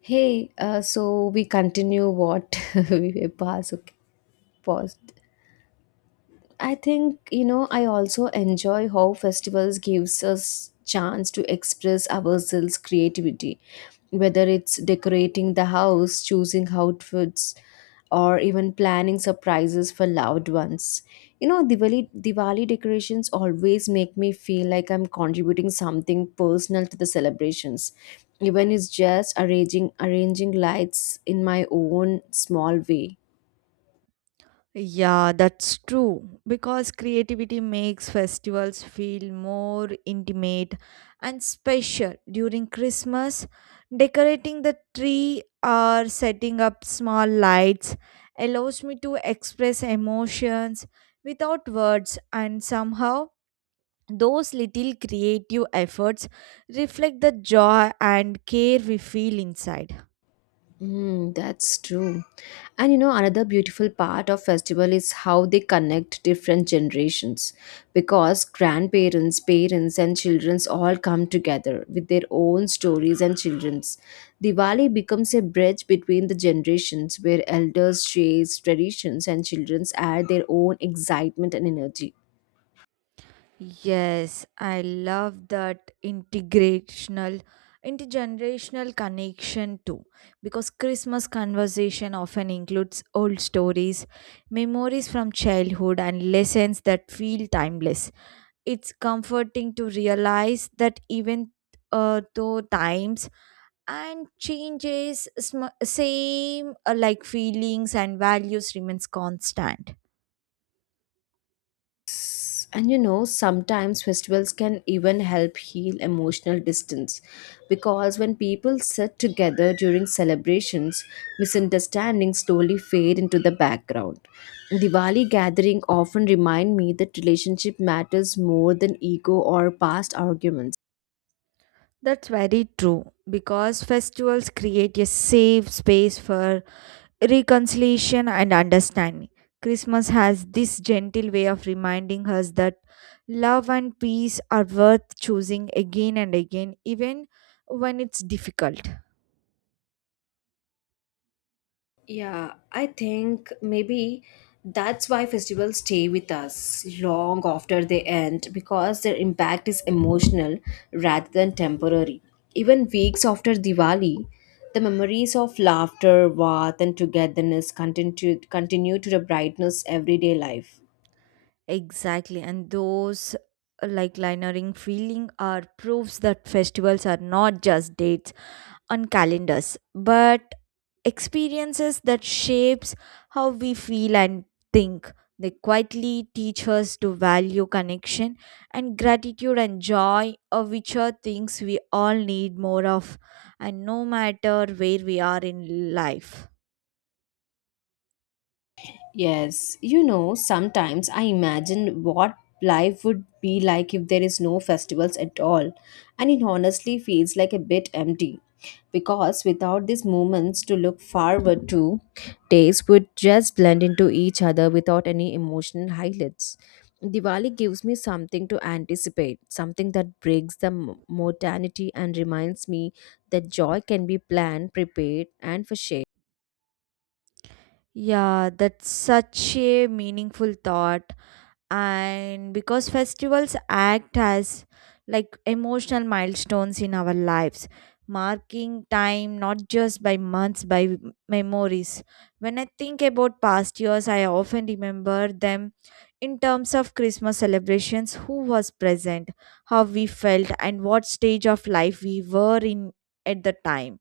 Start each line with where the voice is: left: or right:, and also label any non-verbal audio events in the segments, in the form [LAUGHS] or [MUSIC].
left: Hey, so we continue what [LAUGHS] we pass. Okay, paused. I think you know I also enjoy how festivals gives us chance to express ourselves creativity, whether it's decorating the house, choosing outfits, or even planning surprises for loved ones. You know, Diwali decorations always make me feel like I'm contributing something personal to the celebrations, even it's just arranging lights in my own small way.
right: Yeah, that's true, because creativity makes festivals feel more intimate and special. During Christmas, decorating the tree or setting up small lights allows me to express emotions without words, and somehow, those little creative efforts reflect the joy and care we feel inside.
left: Mm, that's true. And you know, another beautiful part of festival is how they connect different generations, because grandparents, parents and childrens all come together with their own stories and children's. Diwali becomes a bridge between the generations where elders share traditions and childrens add their own excitement and energy.
right: Yes, I love that integrational intergenerational connection too, because Christmas conversation often includes old stories, memories from childhood and lessons that feel timeless. It's comforting to realize that even though times and changes same like feelings and values remains constant.
left: And you know, sometimes festivals can even help heal emotional distance, because when people sit together during celebrations, misunderstandings slowly fade into the background. Diwali gathering often remind me that relationship matters more than ego or past arguments.
right: That's very true, because festivals create a safe space for reconciliation and understanding. Christmas has this gentle way of reminding us that love and peace are worth choosing again and again, even when it's difficult.
left: Yeah, I think maybe that's why festivals stay with us long after they end, because their impact is emotional rather than temporary. Even weeks after Diwali, the memories of laughter, warmth, and togetherness continue to the brightness everyday life.
right: Exactly, and those like linering feeling are proofs that festivals are not just dates on calendars, but experiences that shapes how we feel and think. They quietly teach us to value connection and gratitude and joy, of which are things we all need more of, and no matter where we are in life.
left: Yes, you know, sometimes I imagine what life would be like if there is no festivals at all, and it honestly feels like a bit empty, because without these moments to look forward to, days would just blend into each other without any emotional highlights. Diwali gives me something to anticipate, something that breaks the monotony and reminds me that joy can be planned, prepared, and foreshadowed.
right: Yeah, that's such a meaningful thought. And because festivals act as like emotional milestones in our lives, marking time not just by months by memories. When I think about past years, I often remember them in terms of Christmas celebrations, who was present, how we felt and what stage of life we were in at the time.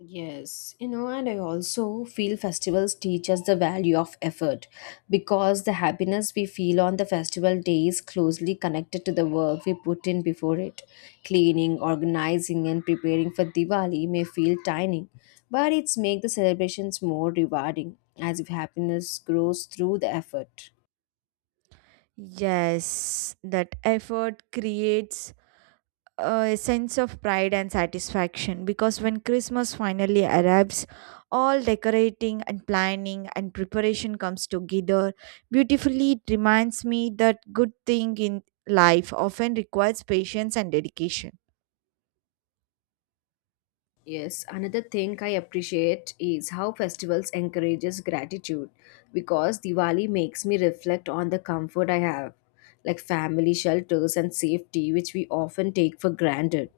left: Yes, you know, and I also feel festivals teach us the value of effort, because the happiness we feel on the festival day is closely connected to the work we put in before it. Cleaning, organizing, and preparing for Diwali may feel tiny, but it's make the celebrations more rewarding, as if happiness grows through the effort.
right: Yes, that effort creates a sense of pride and satisfaction, because when Christmas finally arrives, all decorating and planning and preparation comes together beautifully. It reminds me that good thing in life often requires patience and dedication.
left: Yes, another thing I appreciate is how festivals encourages gratitude, because Diwali makes me reflect on the comfort I have, like family shelters and safety, which we often take for granted.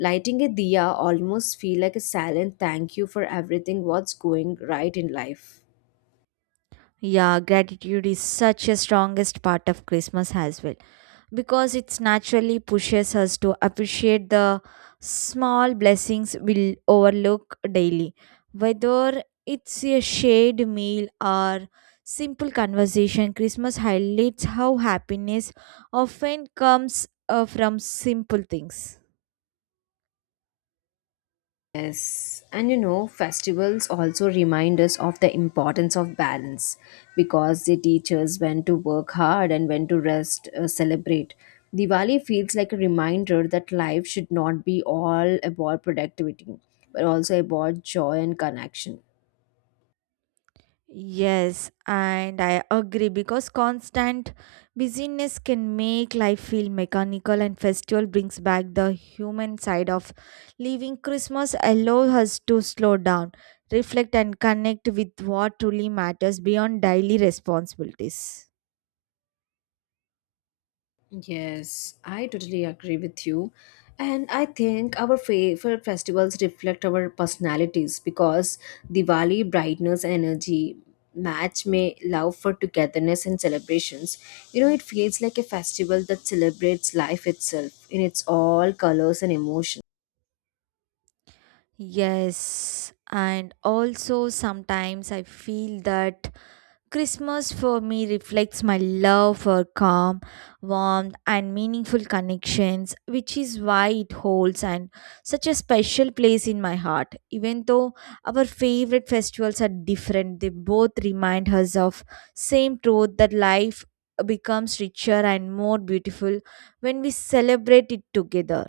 left: Lighting a diya almost feel like a silent thank you for everything what's going right in life.
right: Yeah, gratitude is such a strongest part of Christmas as well, because it naturally pushes us to appreciate the small blessings we overlook daily. Whether it's a shared meal or simple conversation, Christmas highlights how happiness often comes from simple things.
left: Yes, and you know, festivals also remind us of the importance of balance, because they teach us when to work hard and when to rest, celebrate. Diwali feels like a reminder that life should not be all about productivity, but also about joy and connection.
right: Yes, and I agree, because constant busyness can make life feel mechanical, and festival brings back the human side of living. Christmas allows us to slow down, reflect, and connect with what truly matters beyond daily responsibilities.
left: Yes, I totally agree with you. And I think our favorite festivals reflect our personalities, because Diwali, brightness, and energy match may love for togetherness and celebrations. You know, it feels like a festival that celebrates life itself in its all colors and emotions.
right: Yes, and also sometimes I feel that Christmas for me reflects my love for calm, warmth, and meaningful connections, which is why it holds and such a special place in my heart. Even though our favorite festivals are different, they both remind us of same truth, that life becomes richer and more beautiful when we celebrate it together.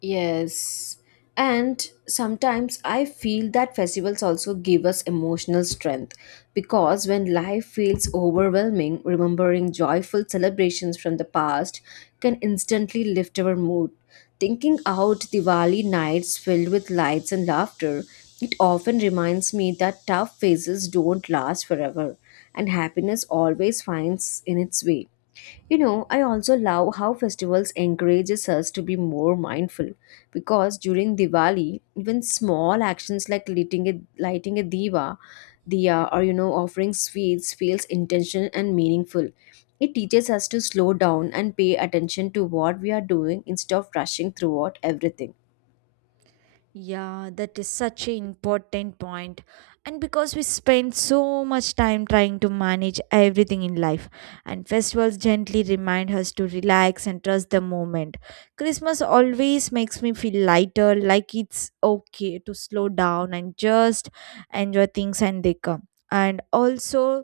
left: Yes. And sometimes I feel that festivals also give us emotional strength, because when life feels overwhelming, remembering joyful celebrations from the past can instantly lift our mood. Thinking out Diwali nights filled with lights and laughter, it often reminds me that tough phases don't last forever and happiness always finds in its way. You know, I also love how festivals encourages us to be more mindful, because during Diwali, even small actions like lighting a diya, or you know, offering sweets feels intentional and meaningful. It teaches us to slow down and pay attention to what we are doing instead of rushing throughout everything.
right: Yeah, that is such an important point. And because we spend so much time trying to manage everything in life, and festivals gently remind us to relax and trust the moment. Christmas always makes me feel lighter, like it's okay to slow down and just enjoy things and they come. And also,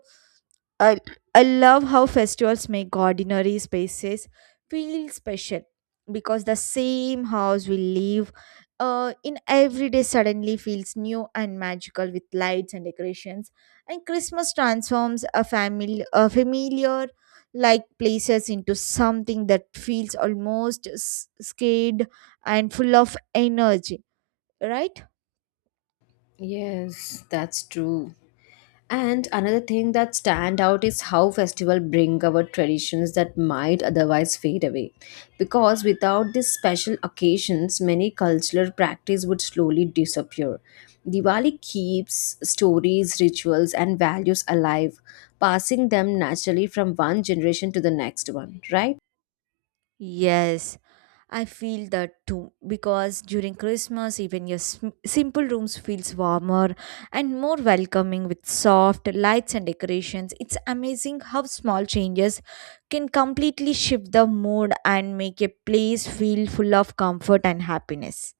right: I, I love how festivals make ordinary spaces feel special, because the same house we live in every day suddenly feels new and magical with lights and decorations. And Christmas transforms a familiar like places into something that feels almost scared and full of energy, right?
left: Yes, that's true. And another thing that stand out is how festival bring our traditions that might otherwise fade away, because without these special occasions, many cultural practice would slowly disappear. Diwali keeps stories, rituals, and values alive, passing them naturally from one generation to the next one, right?
right: Yes, I feel that too, because during Christmas, even your simple rooms feels warmer and more welcoming with soft lights and decorations. It's amazing how small changes can completely shift the mood and make a place feel full of comfort and happiness.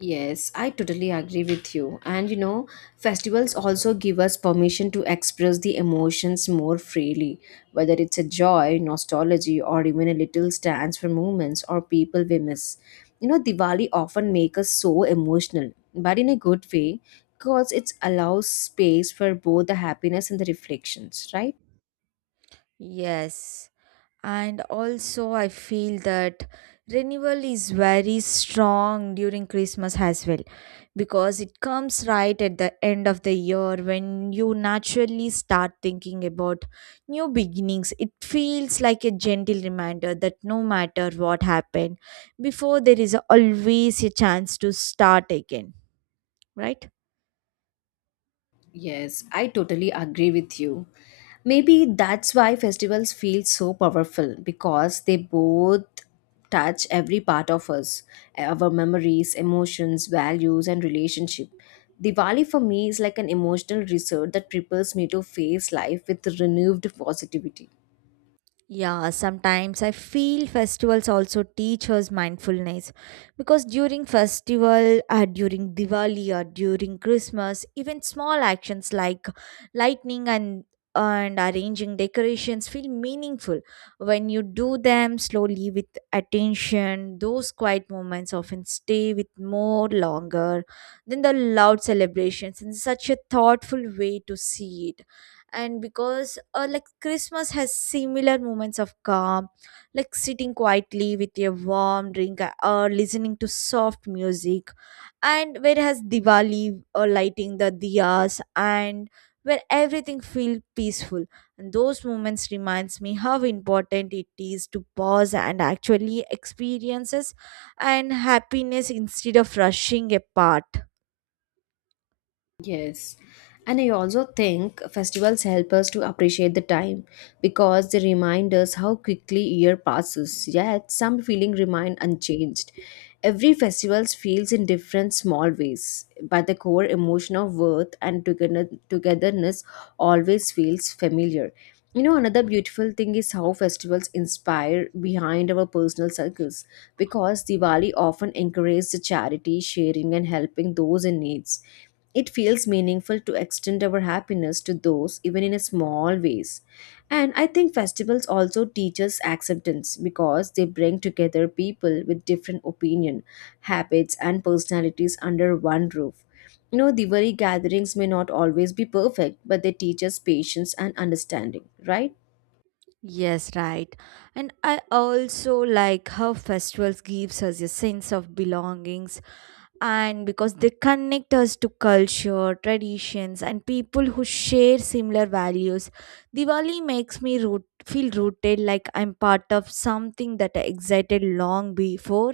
left: Yes, I totally agree with you. And you know, festivals also give us permission to express the emotions more freely, whether it's a joy, nostalgia, or even a little stance for moments or people we miss. You know, Diwali often makes us so emotional, but in a good way, because it allows space for both the happiness and the reflections, right?
right: Yes. And also I feel that renewal is very strong during Christmas as well, because it comes right at the end of the year when you naturally start thinking about new beginnings. It feels like a gentle reminder that no matter what happened before, there is always a chance to start again, right?
left: Yes, I totally agree with you. Maybe that's why festivals feel so powerful, because they both touch every part of us, our memories, emotions, values, and relationship. Diwali for me is like an emotional reset that prepares me to face life with renewed positivity.
right: Yeah, sometimes I feel festivals also teach us mindfulness, because during festival, during Diwali or during Christmas, even small actions like lighting and arranging decorations feel meaningful when you do them slowly with attention. Those quiet moments often stay with more longer than the loud celebrations in such a thoughtful way to see it. And because like Christmas has similar moments of calm, like sitting quietly with a warm drink, or listening to soft music, and whereas Diwali or lighting the diyas and where everything feels peaceful, and those moments reminds me how important it is to pause and actually experiences and happiness instead of rushing apart.
left: Yes. And I also think festivals help us to appreciate the time, because they remind us how quickly year passes, yet some feeling remain unchanged. Every festival feels in different small ways, but the core emotion of worth and togetherness always feels familiar. You know, another beautiful thing is how festivals inspire behind our personal circles, because Diwali often encourages the charity, sharing, and helping those in needs. It feels meaningful to extend our happiness to those, even in a small ways. And I think festivals also teach us acceptance, because they bring together people with different opinion, habits, and personalities under one roof. You know, Diwali gatherings may not always be perfect, but they teach us patience and understanding, right?
right: Yes, right. And I also like how festivals gives us a sense of belonging, and because they connect us to culture, traditions, and people who share similar values. Diwali makes me root, feel rooted like I'm part of something that I excited long before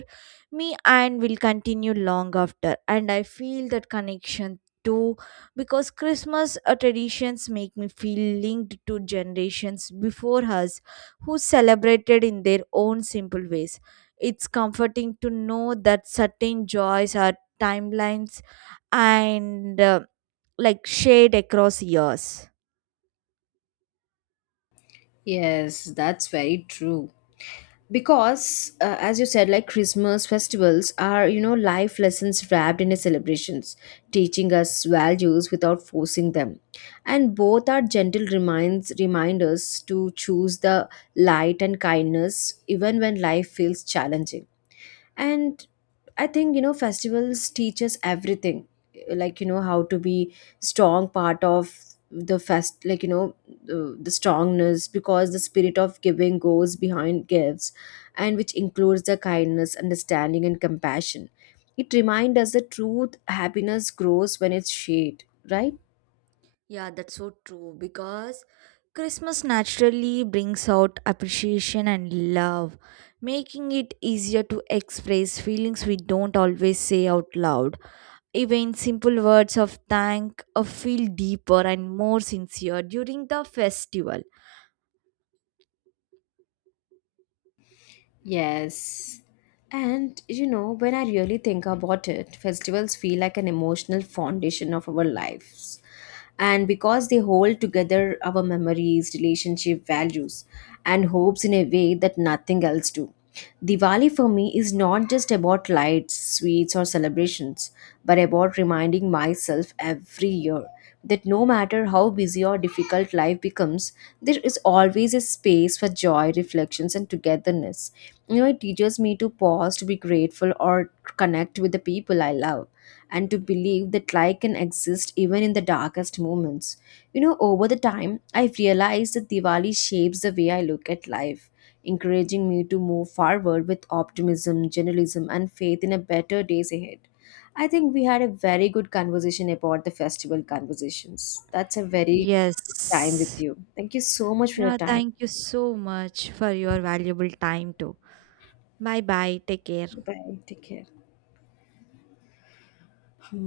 right: me and will continue long after. And I feel that connection too, because Christmas traditions make me feel linked to generations before us who celebrated in their own simple ways. It's comforting to know that certain joys are timelines, and like shade across years.
left: Yes, that's very true. Because as you said, like, Christmas festivals are, you know, life lessons wrapped in a celebrations, teaching us values without forcing them, and both are gentle reminds reminders to choose the light and kindness even when life feels challenging. And I think, you know, festivals teach us everything, like, you know, how to be strong part of the fest, like, you know, the strongness, because the spirit of giving goes behind gifts, and which includes the kindness, understanding and compassion. It reminds us that truth happiness grows when it's shared, right?
right: Yeah, that's so true, because Christmas naturally brings out appreciation and love, making it easier to express feelings we don't always say out loud. Even simple words of thank feel deeper and more sincere during the festival.
left: Yes. And you know, when I really think about it, festivals feel like an emotional foundation of our lives. And because they hold together our memories, relationship, values, and hopes in a way that nothing else do. Diwali for me is not just about lights, sweets, or celebrations, but about reminding myself every year that no matter how busy or difficult life becomes, there is always a space for joy, reflections, and togetherness. You know, it teaches me to pause, to be grateful, or connect with the people I love, and to believe that light can exist even in the darkest moments. You know, over the time, I've realized that Diwali shapes the way I look at life, encouraging me to move forward with optimism, journalism, and faith in a better days ahead. I think we had a very good conversation about the festival conversations. That's a very good time with
right: Yes.
left: you. Thank you so much for your
right: Yeah,
left: time.
right: thank you so much for your valuable time too. Bye bye. Take care.
left: Bye. Take care. Hmm.